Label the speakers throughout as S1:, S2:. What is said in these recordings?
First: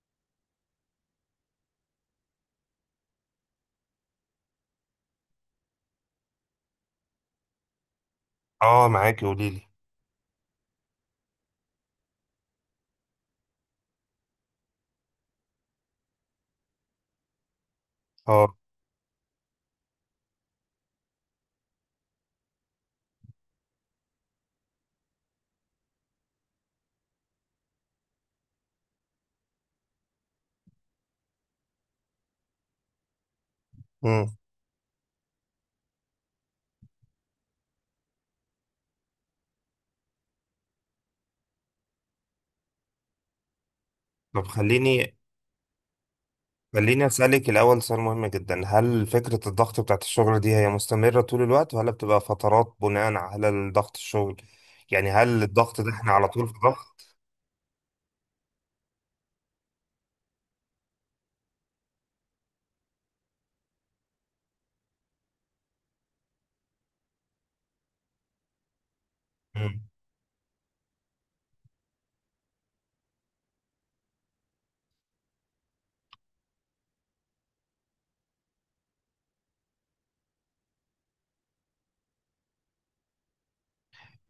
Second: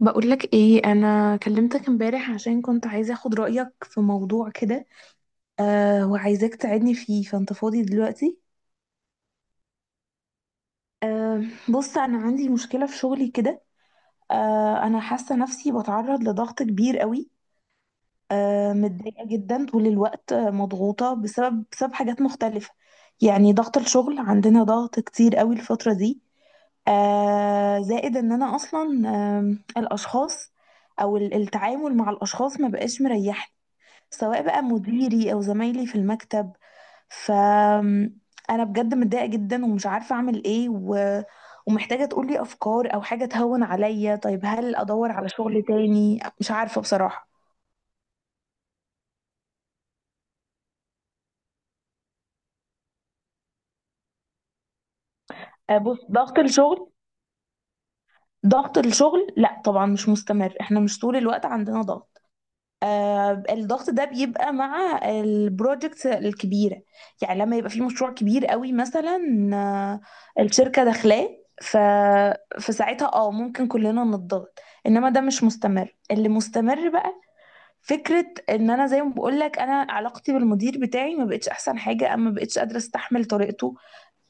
S1: بقولك ايه، انا كلمتك امبارح عشان كنت عايزه اخد رايك في موضوع كده. وعايزاك تساعدني فيه، فانت فاضي دلوقتي؟
S2: اه، معاكي، قولي لي.
S1: أه بص، انا عندي مشكله في شغلي كده. انا حاسه نفسي بتعرض لضغط كبير قوي.
S2: اه.
S1: متضايقه جدا طول الوقت، مضغوطه بسبب حاجات مختلفه. يعني ضغط الشغل عندنا ضغط كتير قوي الفتره دي. زائد ان انا اصلا الاشخاص، او التعامل مع الاشخاص ما بقاش مريحني،
S2: امم.
S1: سواء بقى مديري او زمايلي في المكتب. فانا بجد متضايقه جدا ومش عارفه اعمل ايه. ومحتاجه تقولي افكار او حاجه تهون عليا. طيب،
S2: طب
S1: هل ادور
S2: خليني
S1: على شغل تاني؟ مش عارفه
S2: خليني
S1: بصراحه.
S2: اسالك الاول سؤال مهم جدا، هل فكره الضغط بتاعت الشغل دي هي مستمره طول الوقت ولا بتبقى فترات بناء على ضغط الشغل؟ يعني هل الضغط ده
S1: بص،
S2: احنا على
S1: ضغط
S2: طول في
S1: الشغل
S2: ضغط؟
S1: ضغط الشغل لا طبعا مش مستمر، احنا مش طول الوقت عندنا ضغط. الضغط ده بيبقى مع البروجكت الكبيرة، يعني لما يبقى في مشروع كبير قوي مثلا،
S2: إمم.
S1: الشركة داخلاه. ف... فساعتها ممكن كلنا نتضغط، انما ده مش مستمر. اللي مستمر بقى فكرة ان انا، زي ما بقولك، انا علاقتي بالمدير بتاعي ما بقتش احسن حاجة، اما بقتش قادرة استحمل طريقته.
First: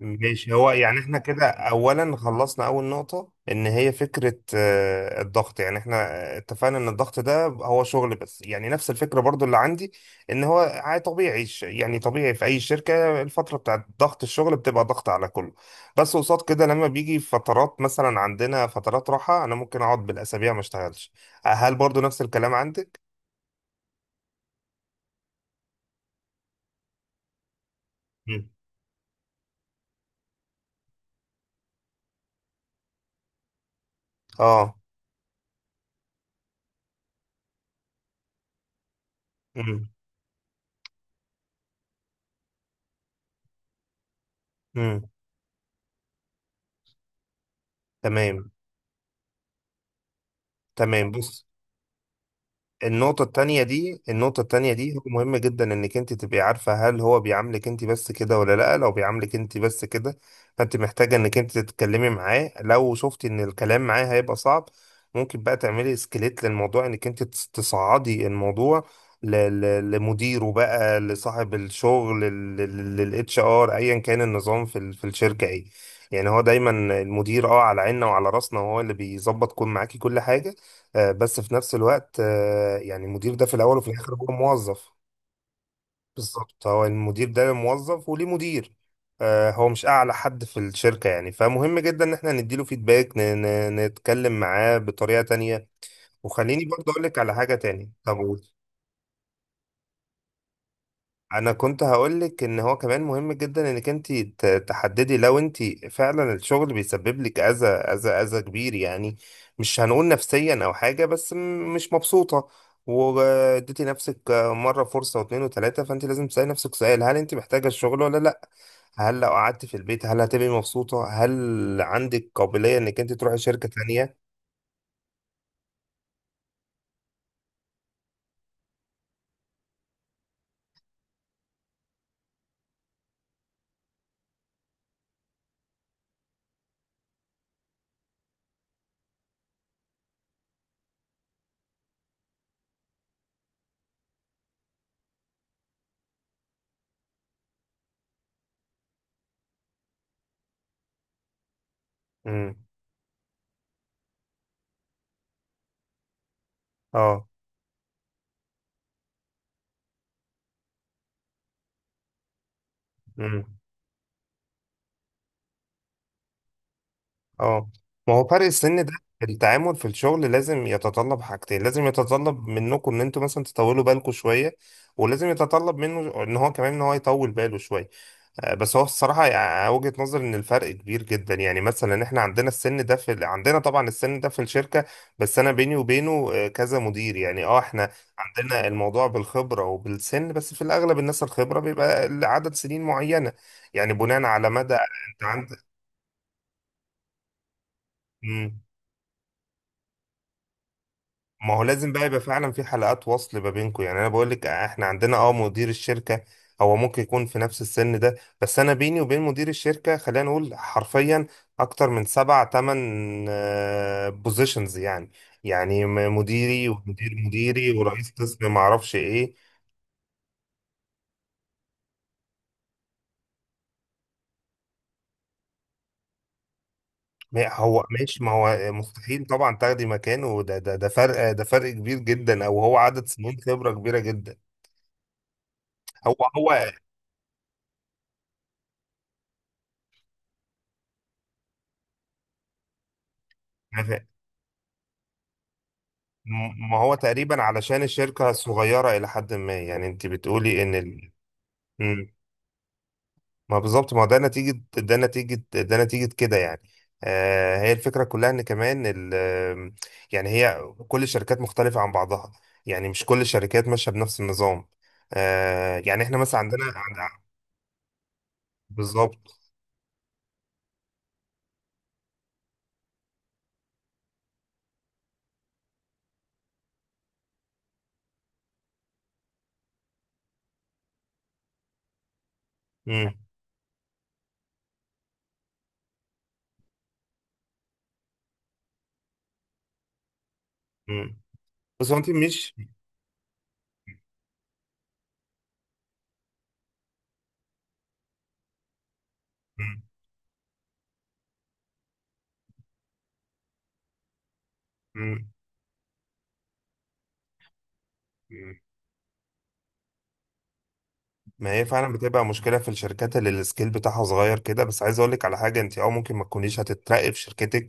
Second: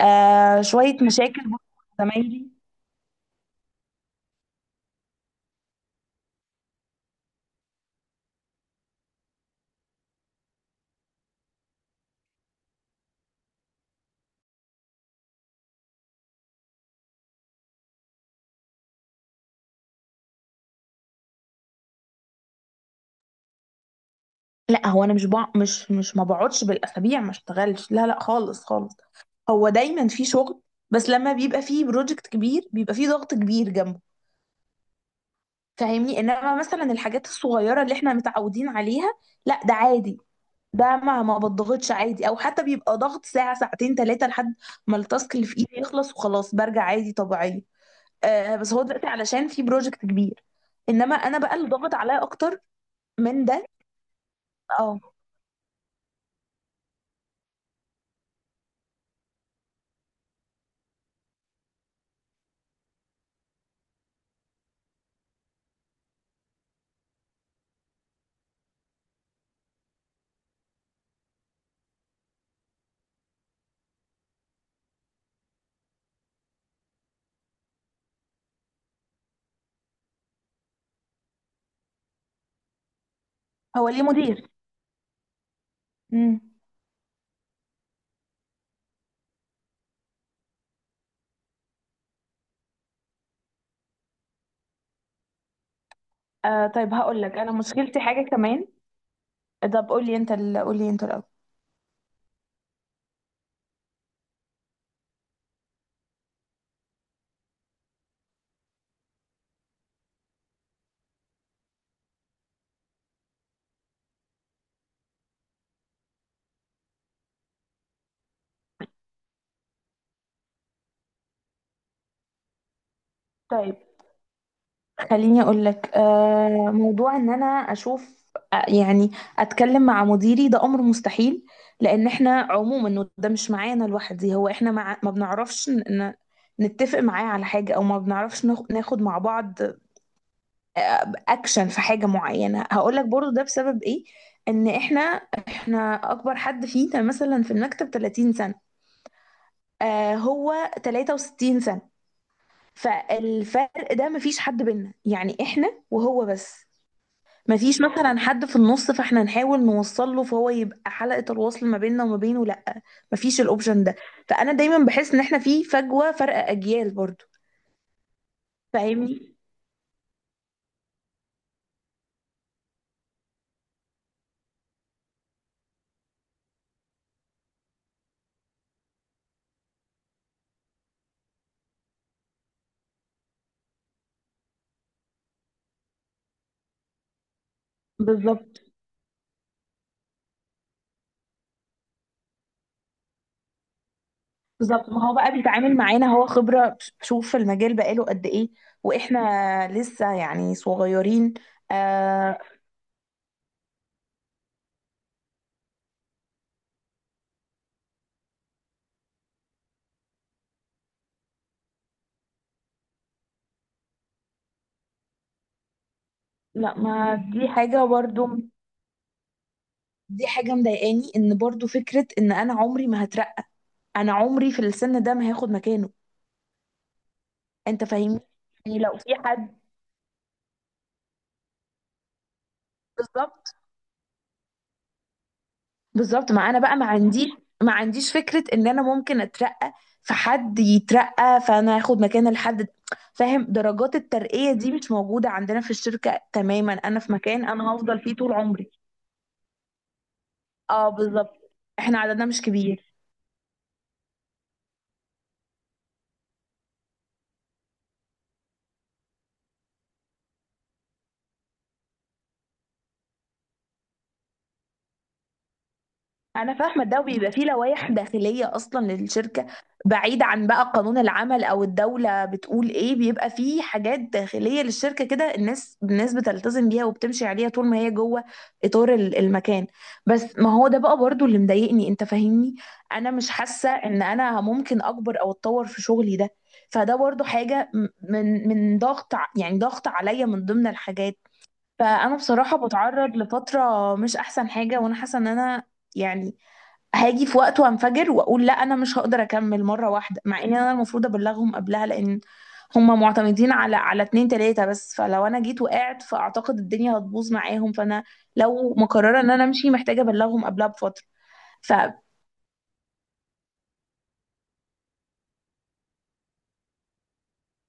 S2: ماشي، هو
S1: شوية
S2: يعني احنا
S1: مشاكل
S2: كده
S1: برضه مع
S2: اولا
S1: زمايلي.
S2: خلصنا اول نقطة ان هي فكرة الضغط، يعني احنا اتفقنا ان الضغط ده هو شغل، بس يعني نفس الفكرة برضو اللي عندي، ان هو عادي طبيعي، يعني طبيعي في اي شركة الفترة بتاعت ضغط الشغل بتبقى ضغط على كله. بس قصاد كده لما بيجي فترات، مثلا عندنا فترات راحة انا ممكن اقعد بالاسابيع ما اشتغلش. هل برضو نفس الكلام عندك؟
S1: لا، هو انا مش بع... مش مش ما بقعدش بالاسابيع ما اشتغلش، لا لا،
S2: مم.
S1: خالص خالص. هو دايما في شغل، بس لما بيبقى فيه بروجكت كبير بيبقى فيه ضغط كبير جنبه،
S2: اه.
S1: فاهمني؟ انما مثلا الحاجات الصغيره اللي احنا متعودين عليها، لا، ده
S2: مم.
S1: عادي، ده ما بضغطش عادي، او حتى بيبقى ضغط ساعه ساعتين ثلاثه لحد ما
S2: مم.
S1: التاسك اللي في ايدي يخلص، وخلاص برجع عادي طبيعيه.
S2: تمام.
S1: بس هو دلوقتي علشان في بروجكت كبير،
S2: تمام،
S1: انما انا
S2: بص،
S1: بقى اللي ضغط عليا اكتر
S2: النقطة
S1: من
S2: التانية
S1: ده.
S2: دي، النقطة التانية دي هو
S1: اه
S2: مهم جدا انك انت تبقي عارفة هل هو بيعاملك انت بس كده ولا لا. لو بيعاملك انت بس كده، فانت محتاجة انك انت تتكلمي معاه. لو شفتي ان الكلام معاه هيبقى صعب، ممكن بقى تعملي اسكليت للموضوع، انك انت تصعدي الموضوع ل- لمديره، بقى لصاحب الشغل، للاتش ار، ايا كان النظام في في الشركة ايه. يعني هو دايما المدير اه على عيننا وعلى راسنا، وهو اللي بيظبط كل معاكي كل حاجة، بس في نفس الوقت، يعني المدير ده في الاول
S1: هو
S2: وفي
S1: ليه
S2: الاخر هو
S1: مدير.
S2: موظف.
S1: مم.
S2: بالظبط، هو المدير ده موظف وليه مدير. هو مش اعلى حد في الشركه يعني، فمهم جدا ان احنا نديله فيدباك، نتكلم معاه بطريقه تانية. وخليني برضه
S1: طيب،
S2: اقول لك
S1: هقول لك
S2: على
S1: انا
S2: حاجه تانية.
S1: مشكلتي
S2: طب
S1: حاجه كمان. طب قول لي انت، الاول.
S2: انا كنت هقولك ان هو كمان مهم جدا انك انت تحددي لو انت فعلا الشغل بيسبب لك اذى، اذى كبير يعني، مش هنقول نفسيا او حاجه، بس مش مبسوطه، واديتي نفسك مره فرصه واثنين وثلاثه، فانت لازم تسالي نفسك سؤال، هل انت محتاجه الشغل ولا لا؟ هل لو قعدت في البيت هل هتبقي مبسوطه؟ هل عندك قابليه انك انت تروحي شركه
S1: طيب
S2: تانية؟
S1: خليني اقول لك، موضوع ان انا اشوف، يعني اتكلم مع مديري، ده امر مستحيل، لان احنا عموما إنه ده مش معانا لوحدي، هو احنا مع، ما بنعرفش نتفق معاه على حاجه، او ما بنعرفش ناخد مع بعض اكشن في حاجه معينه. هقول لك برضو ده بسبب ايه، ان احنا اكبر حد فينا مثلا في المكتب 30 سنه، هو 63 سنه،
S2: امم.
S1: فالفرق ده مفيش حد بينا، يعني احنا وهو بس،
S2: اه.
S1: مفيش مثلا حد في النص فاحنا نحاول نوصل له فهو يبقى حلقة الوصل ما بيننا وما بينه، لا، مفيش الاوبشن ده. فانا دايما بحس ان احنا في فجوة، فرق اجيال برضو،
S2: اه، ما هو فرق السن ده،
S1: فاهمني؟
S2: التعامل في الشغل لازم يتطلب حاجتين، لازم يتطلب منكم ان انتوا مثلا تطولوا بالكم شويه، ولازم يتطلب منه ان هو كمان ان هو يطول باله شويه. بس هو الصراحه وجهه نظري ان الفرق كبير جدا، يعني مثلا احنا عندنا السن ده في عندنا طبعا السن ده في الشركه، بس انا بيني وبينه كذا مدير يعني، اه احنا
S1: بالظبط
S2: عندنا الموضوع بالخبره وبالسن، بس في الاغلب الناس الخبره بيبقى عدد سنين معينه، يعني بناء على مدى
S1: بالظبط، ما هو
S2: انت
S1: بقى
S2: عندك.
S1: بيتعامل معانا هو خبرة، شوف في المجال بقاله قد ايه، واحنا لسه يعني صغيرين.
S2: ما هو لازم بقى يبقى
S1: آه
S2: فعلا في حلقات وصل ما بينكم. يعني انا بقول لك احنا عندنا اه مدير الشركه، هو ممكن يكون في نفس السن ده، بس انا بيني وبين مدير الشركه، خلينا نقول حرفيا، اكتر من سبع تمن بوزيشنز يعني، يعني مديري،
S1: لا،
S2: ومدير
S1: ما دي
S2: مديري،
S1: حاجة
S2: ورئيس
S1: برضو،
S2: قسم، ما اعرفش ايه.
S1: دي حاجة مضايقاني، ان برضو فكرة ان انا عمري ما هترقى، انا عمري في السن ده ما هاخد مكانه،
S2: ما هو
S1: انت فاهمني؟
S2: ماشي، ما هو
S1: يعني لو في
S2: مستحيل طبعا
S1: حد،
S2: تاخدي مكانه، ده فرق، ده فرق كبير جدا، او هو عدد سنين
S1: بالظبط.
S2: خبره كبيره جدا. هو
S1: بالظبط،
S2: هو
S1: ما انا بقى ما عنديش فكرة ان انا ممكن اترقى، فحد يترقى فانا هاخد مكان الحد ده، فاهم؟ درجات الترقية دي مش موجودة عندنا في الشركة تماما،
S2: ما هو
S1: انا في
S2: تقريبا
S1: مكان انا
S2: علشان
S1: هفضل فيه
S2: الشركة
S1: طول عمري.
S2: صغيرة إلى حد ما، يعني أنت بتقولي إن
S1: اه
S2: ال...
S1: بالظبط، احنا
S2: مم.
S1: عددنا مش كبير.
S2: ما بالظبط، ما هو ده نتيجة، ده نتيجة كده يعني. آه، هي الفكرة كلها إن كمان ال... يعني هي، كل الشركات مختلفة عن بعضها، يعني مش كل الشركات ماشية بنفس النظام. آه يعني إحنا مثلا
S1: انا
S2: عندنا
S1: فاهمه
S2: عند...
S1: ده، وبيبقى فيه لوائح داخليه اصلا
S2: بالظبط.
S1: للشركه، بعيد عن بقى قانون العمل او الدوله بتقول ايه، بيبقى فيه حاجات داخليه للشركه كده الناس بتلتزم بيها وبتمشي عليها طول ما هي جوه اطار المكان. بس ما هو ده بقى برضو اللي مضايقني، انت فاهمني؟ انا
S2: مم.
S1: مش حاسه ان انا ممكن اكبر او اتطور في شغلي ده، فده برضو حاجه من ضغط، يعني ضغط عليا من ضمن
S2: مم.
S1: الحاجات.
S2: بس هو أنت
S1: فانا
S2: مش...
S1: بصراحه بتعرض لفتره مش احسن حاجه، وانا حاسه ان انا يعني هاجي في وقت وانفجر واقول لا، انا مش هقدر اكمل مره واحده، مع ان انا المفروض ابلغهم قبلها، لان هما معتمدين على اتنين تلاته بس، فلو
S2: مم.
S1: انا جيت وقعت فاعتقد الدنيا هتبوظ معاهم. فانا
S2: مم.
S1: لو مقرره ان انا امشي محتاجه ابلغهم قبلها بفتره.
S2: ما هي فعلا
S1: فعلى
S2: بتبقى مشكلة في الشركات اللي السكيل بتاعها صغير كده، بس عايز اقول لك على حاجة، انت او ممكن ما تكونيش هتترقي في شركتك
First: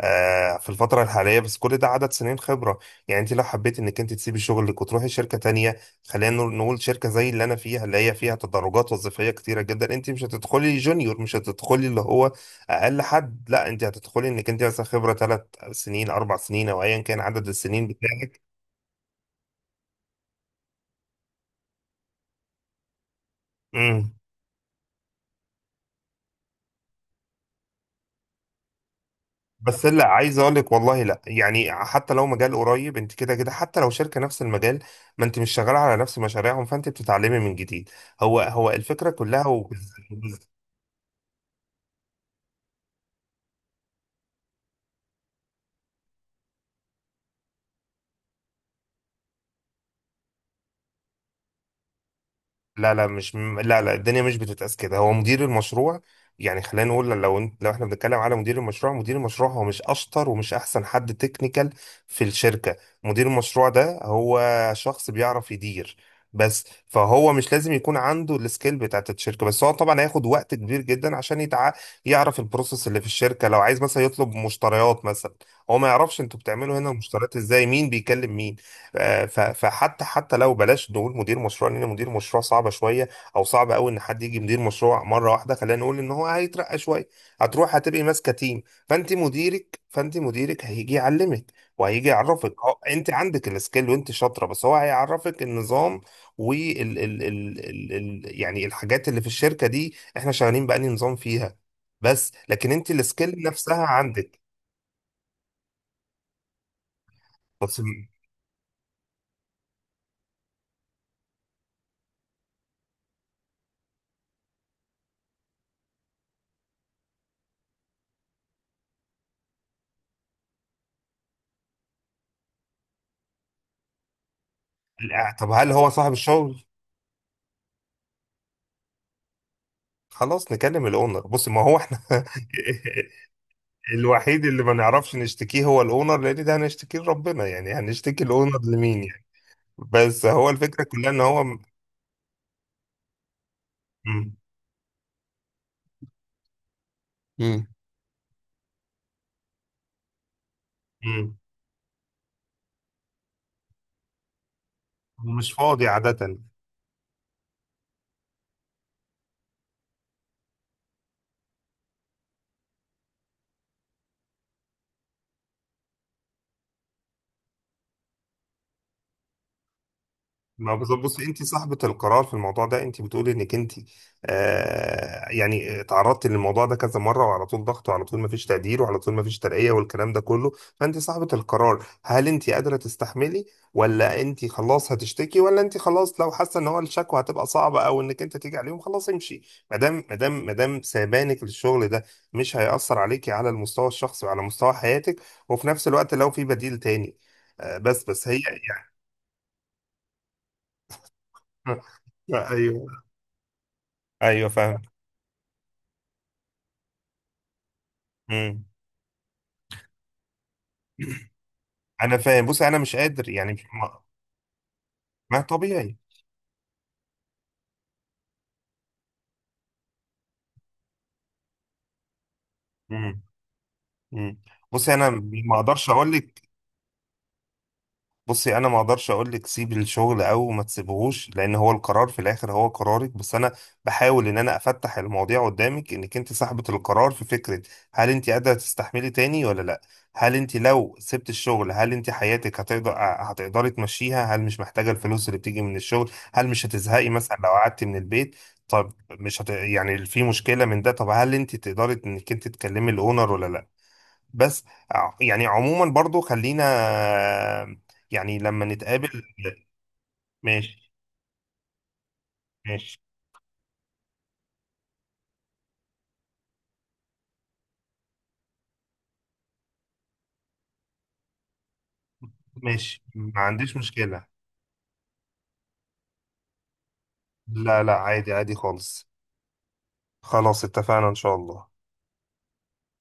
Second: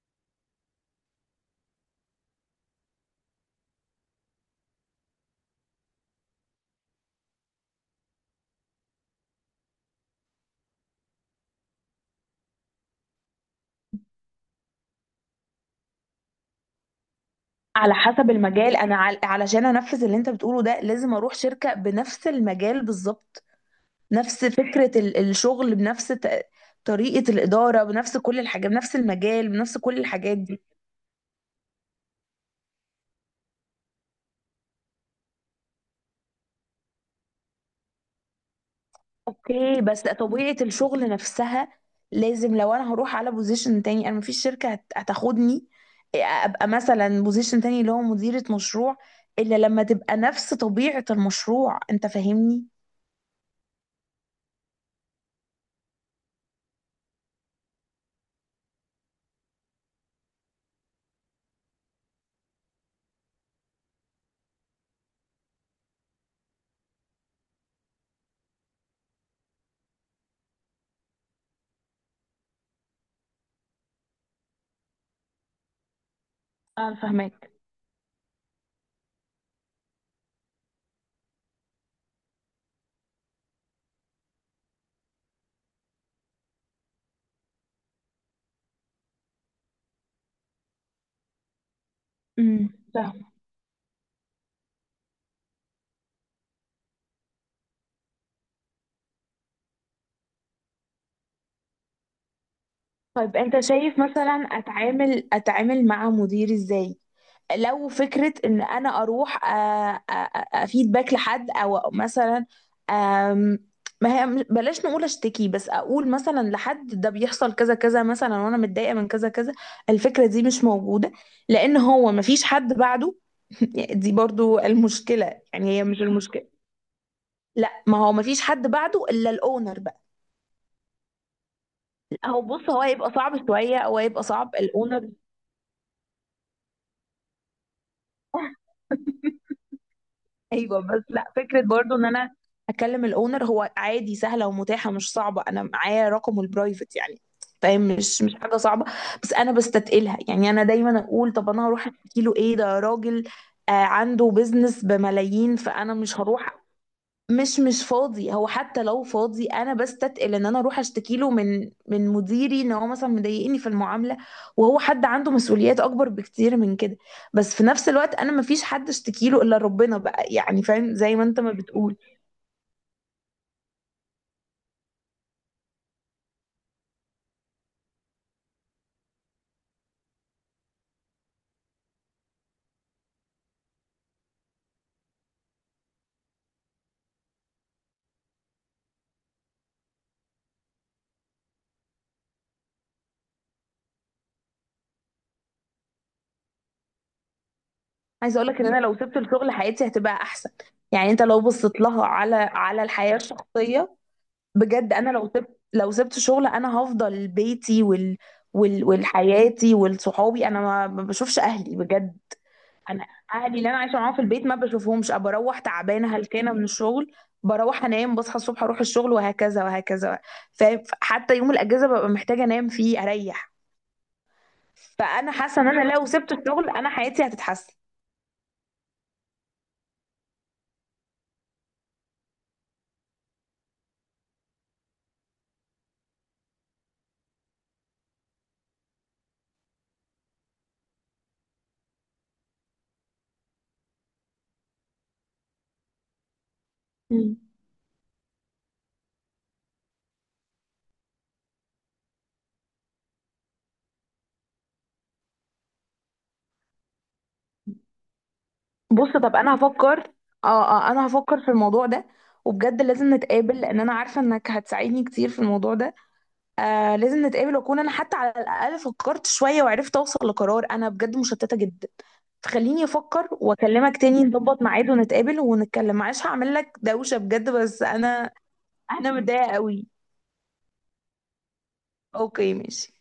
S2: في الفترة الحالية، بس كل ده عدد سنين خبرة، يعني انت لو حبيت انك انت تسيبي شغلك وتروحي شركة تانية، خلينا نقول شركة زي اللي انا فيها، اللي هي فيها تدرجات وظيفية كتيرة جدا، انت مش هتدخلي جونيور، مش هتدخلي اللي هو اقل حد، لا انت هتدخلي انك انت مثلا خبرة ثلاث سنين، اربع سنين، او ايا كان عدد السنين
S1: حسب المجال، انا علشان انفذ اللي انت بتقوله ده لازم اروح شركه بنفس المجال بالظبط،
S2: بتاعك.
S1: نفس فكره الشغل، بنفس طريقه الاداره، بنفس كل الحاجات، بنفس المجال، بنفس
S2: بس
S1: كل
S2: لا، عايز
S1: الحاجات
S2: اقول
S1: دي.
S2: لك، والله لا، يعني حتى لو مجال قريب، انت كده كده حتى لو شركه نفس المجال، ما انت مش شغاله على نفس مشاريعهم، فانت بتتعلمي من جديد. هو الفكره كلها،
S1: اوكي، بس
S2: وبالذات
S1: طبيعة الشغل نفسها لازم، لو انا هروح على بوزيشن تاني، انا مفيش شركة هتاخدني ابقى مثلا بوزيشن تاني اللي هو مديرة مشروع، الا لما تبقى نفس طبيعة المشروع، انت فاهمني؟
S2: لا، الدنيا مش بتتقاس كده. هو مدير المشروع، يعني خلينا نقول، لو انت لو احنا بنتكلم على مدير المشروع، مدير المشروع هو مش اشطر ومش احسن حد تكنيكال في الشركة، مدير المشروع ده هو شخص بيعرف يدير بس، فهو مش لازم يكون عنده السكيل بتاعت الشركة، بس هو طبعا هياخد وقت كبير جدا عشان يعرف البروسيس اللي في الشركة، لو عايز مثلا يطلب مشتريات مثلا، هو ما يعرفش انتوا بتعملوا هنا
S1: انا
S2: المشتريات
S1: فاهمك.
S2: ازاي، مين بيكلم مين. فحتى، حتى لو بلاش نقول مدير مشروع، لان مدير مشروع صعبه شويه، او صعب قوي ان حد يجي مدير مشروع مره واحده، خلينا نقول ان هو هيترقى شويه، هتروح هتبقي ماسكه تيم، فانت مديرك هيجي يعلمك، وهيجي يعرفك،
S1: امم.
S2: هو انت
S1: فاهم.
S2: عندك السكيل وانت شاطره، بس هو هيعرفك النظام وال ال ال ال ال يعني الحاجات اللي في الشركه دي احنا شغالين بأني نظام فيها، بس لكن انت
S1: طيب
S2: السكيل
S1: انت
S2: نفسها
S1: شايف
S2: عندك.
S1: مثلا اتعامل مع مديري ازاي؟
S2: بس
S1: لو
S2: ال-
S1: فكرة إن أنا أروح، آه، آه، آه، أفيد باك لحد أو مثلا، آم، ما هي بلاش نقول أشتكي، بس أقول مثلا لحد ده بيحصل كذا كذا مثلا، وأنا متضايقة من كذا كذا. الفكرة دي مش موجودة، لأن هو مفيش حد بعده. دي برضو المشكلة،
S2: طب
S1: يعني
S2: هل
S1: هي
S2: هو
S1: مش
S2: صاحب
S1: المشكلة.
S2: الشغل؟
S1: لا، ما هو مفيش حد بعده إلا الأونر بقى.
S2: خلاص نكلم الاونر. بص ما هو احنا
S1: بص، هو هيبقى صعب شوية، أو هيبقى
S2: الوحيد
S1: صعب،
S2: اللي ما
S1: الأونر.
S2: نعرفش نشتكيه هو الاونر، لان ده هنشتكيه لربنا، يعني هنشتكي الاونر لمين يعني. بس هو
S1: ايوه،
S2: الفكرة
S1: بس
S2: كلها ان
S1: لا،
S2: هو
S1: فكره برضو ان انا اكلم الاونر هو عادي،
S2: م-
S1: سهله ومتاحه مش صعبه، انا معايا رقمه البرايفت يعني،
S2: م-
S1: فاهم؟ مش حاجه صعبه، بس انا بستتقلها، يعني انا دايما اقول طب انا هروح احكي له ايه؟ ده راجل عنده بيزنس
S2: مش
S1: بملايين،
S2: فاضي
S1: فانا مش
S2: عادة.
S1: هروح. مش فاضي، هو حتى لو فاضي، انا بستتقل ان انا اروح اشتكي له من مديري ان هو مثلا مضايقني في المعامله، وهو حد عنده مسؤوليات اكبر بكتير من كده. بس في نفس الوقت انا ما فيش حد اشتكي له الا ربنا بقى، يعني
S2: ما
S1: فاهم
S2: بالظبط،
S1: زي ما
S2: بصي
S1: انت
S2: انت
S1: ما
S2: صاحبة
S1: بتقول.
S2: القرار في الموضوع ده، انت بتقولي انك انت آه يعني اتعرضتي للموضوع ده كذا مرة، وعلى طول ضغط، وعلى طول ما فيش تقدير، وعلى طول ما فيش ترقية، والكلام ده كله، فانت صاحبة القرار، هل انت قادرة تستحملي ولا انت خلاص هتشتكي، ولا انت خلاص لو حاسة ان هو الشكوى هتبقى صعبة او انك انت تيجي عليهم، خلاص امشي. ما دام سابانك للشغل ده مش هيأثر عليكي على المستوى الشخصي وعلى مستوى حياتك، وفي نفس الوقت لو في بديل تاني. آه، بس
S1: عايزه
S2: هي
S1: اقول لك ان انا
S2: يعني
S1: لو سبت الشغل حياتي هتبقى احسن، يعني انت لو بصيت لها على
S2: ايوه.
S1: الحياه الشخصيه،
S2: ايوه فاهم.
S1: بجد، انا لو سبت شغل انا هفضل بيتي
S2: امم.
S1: والحياتي والصحابي، انا ما بشوفش اهلي
S2: انا
S1: بجد.
S2: فاهم، بص انا مش
S1: انا،
S2: قادر يعني،
S1: اهلي
S2: مش
S1: اللي انا عايشه
S2: ما,
S1: معاهم في البيت ما بشوفهمش، أبقى
S2: ما
S1: بروح
S2: طبيعي.
S1: تعبانه هلكانه من الشغل، بروح انام، بصحى الصبح اروح الشغل، وهكذا وهكذا. فحتى يوم الاجازه ببقى محتاجه انام فيه
S2: امم.
S1: اريح.
S2: امم. بص انا
S1: فانا
S2: ما
S1: حاسه ان
S2: اقدرش
S1: انا لو
S2: اقول
S1: سبت
S2: لك،
S1: الشغل انا حياتي هتتحسن.
S2: بصي انا ما اقدرش اقول لك سيبي الشغل او ما تسيبهوش، لان هو القرار في الاخر هو قرارك، بس انا بحاول ان انا افتح المواضيع قدامك، انك انت صاحبة القرار في فكرة، هل انت قادرة تستحملي تاني ولا لا؟ هل انت لو سبت الشغل هل انت حياتك هتقدر، هتقدري تمشيها؟ هل مش محتاجة الفلوس اللي بتيجي من الشغل؟ هل مش هتزهقي مثلا
S1: مم.
S2: لو قعدتي من البيت؟ طب مش يعني في مشكلة من ده؟ طب هل انت تقدري انك انت تكلمي الاونر ولا لا؟ بس يعني عموما برضو خلينا يعني لما
S1: بص،
S2: نتقابل.
S1: طب انا هفكر. اه اه
S2: ماشي
S1: انا هفكر في الموضوع ده، وبجد
S2: ماشي
S1: لازم نتقابل، لان انا عارفه انك هتساعدني كتير في الموضوع ده. لازم نتقابل، واكون انا حتى على الاقل فكرت شويه، وعرفت اوصل لقرار، انا بجد مشتته جدا. فخليني
S2: ماشي،
S1: افكر
S2: ما عنديش
S1: واكلمك تاني،
S2: مشكلة.
S1: نظبط ميعاد ونتقابل ونتكلم. معلش هعمل لك دوشه بجد،
S2: لا
S1: بس
S2: لا، عادي، عادي خالص.
S1: انا متضايقه قوي.
S2: خلاص اتفقنا، إن شاء الله.
S1: اوكي ماشي.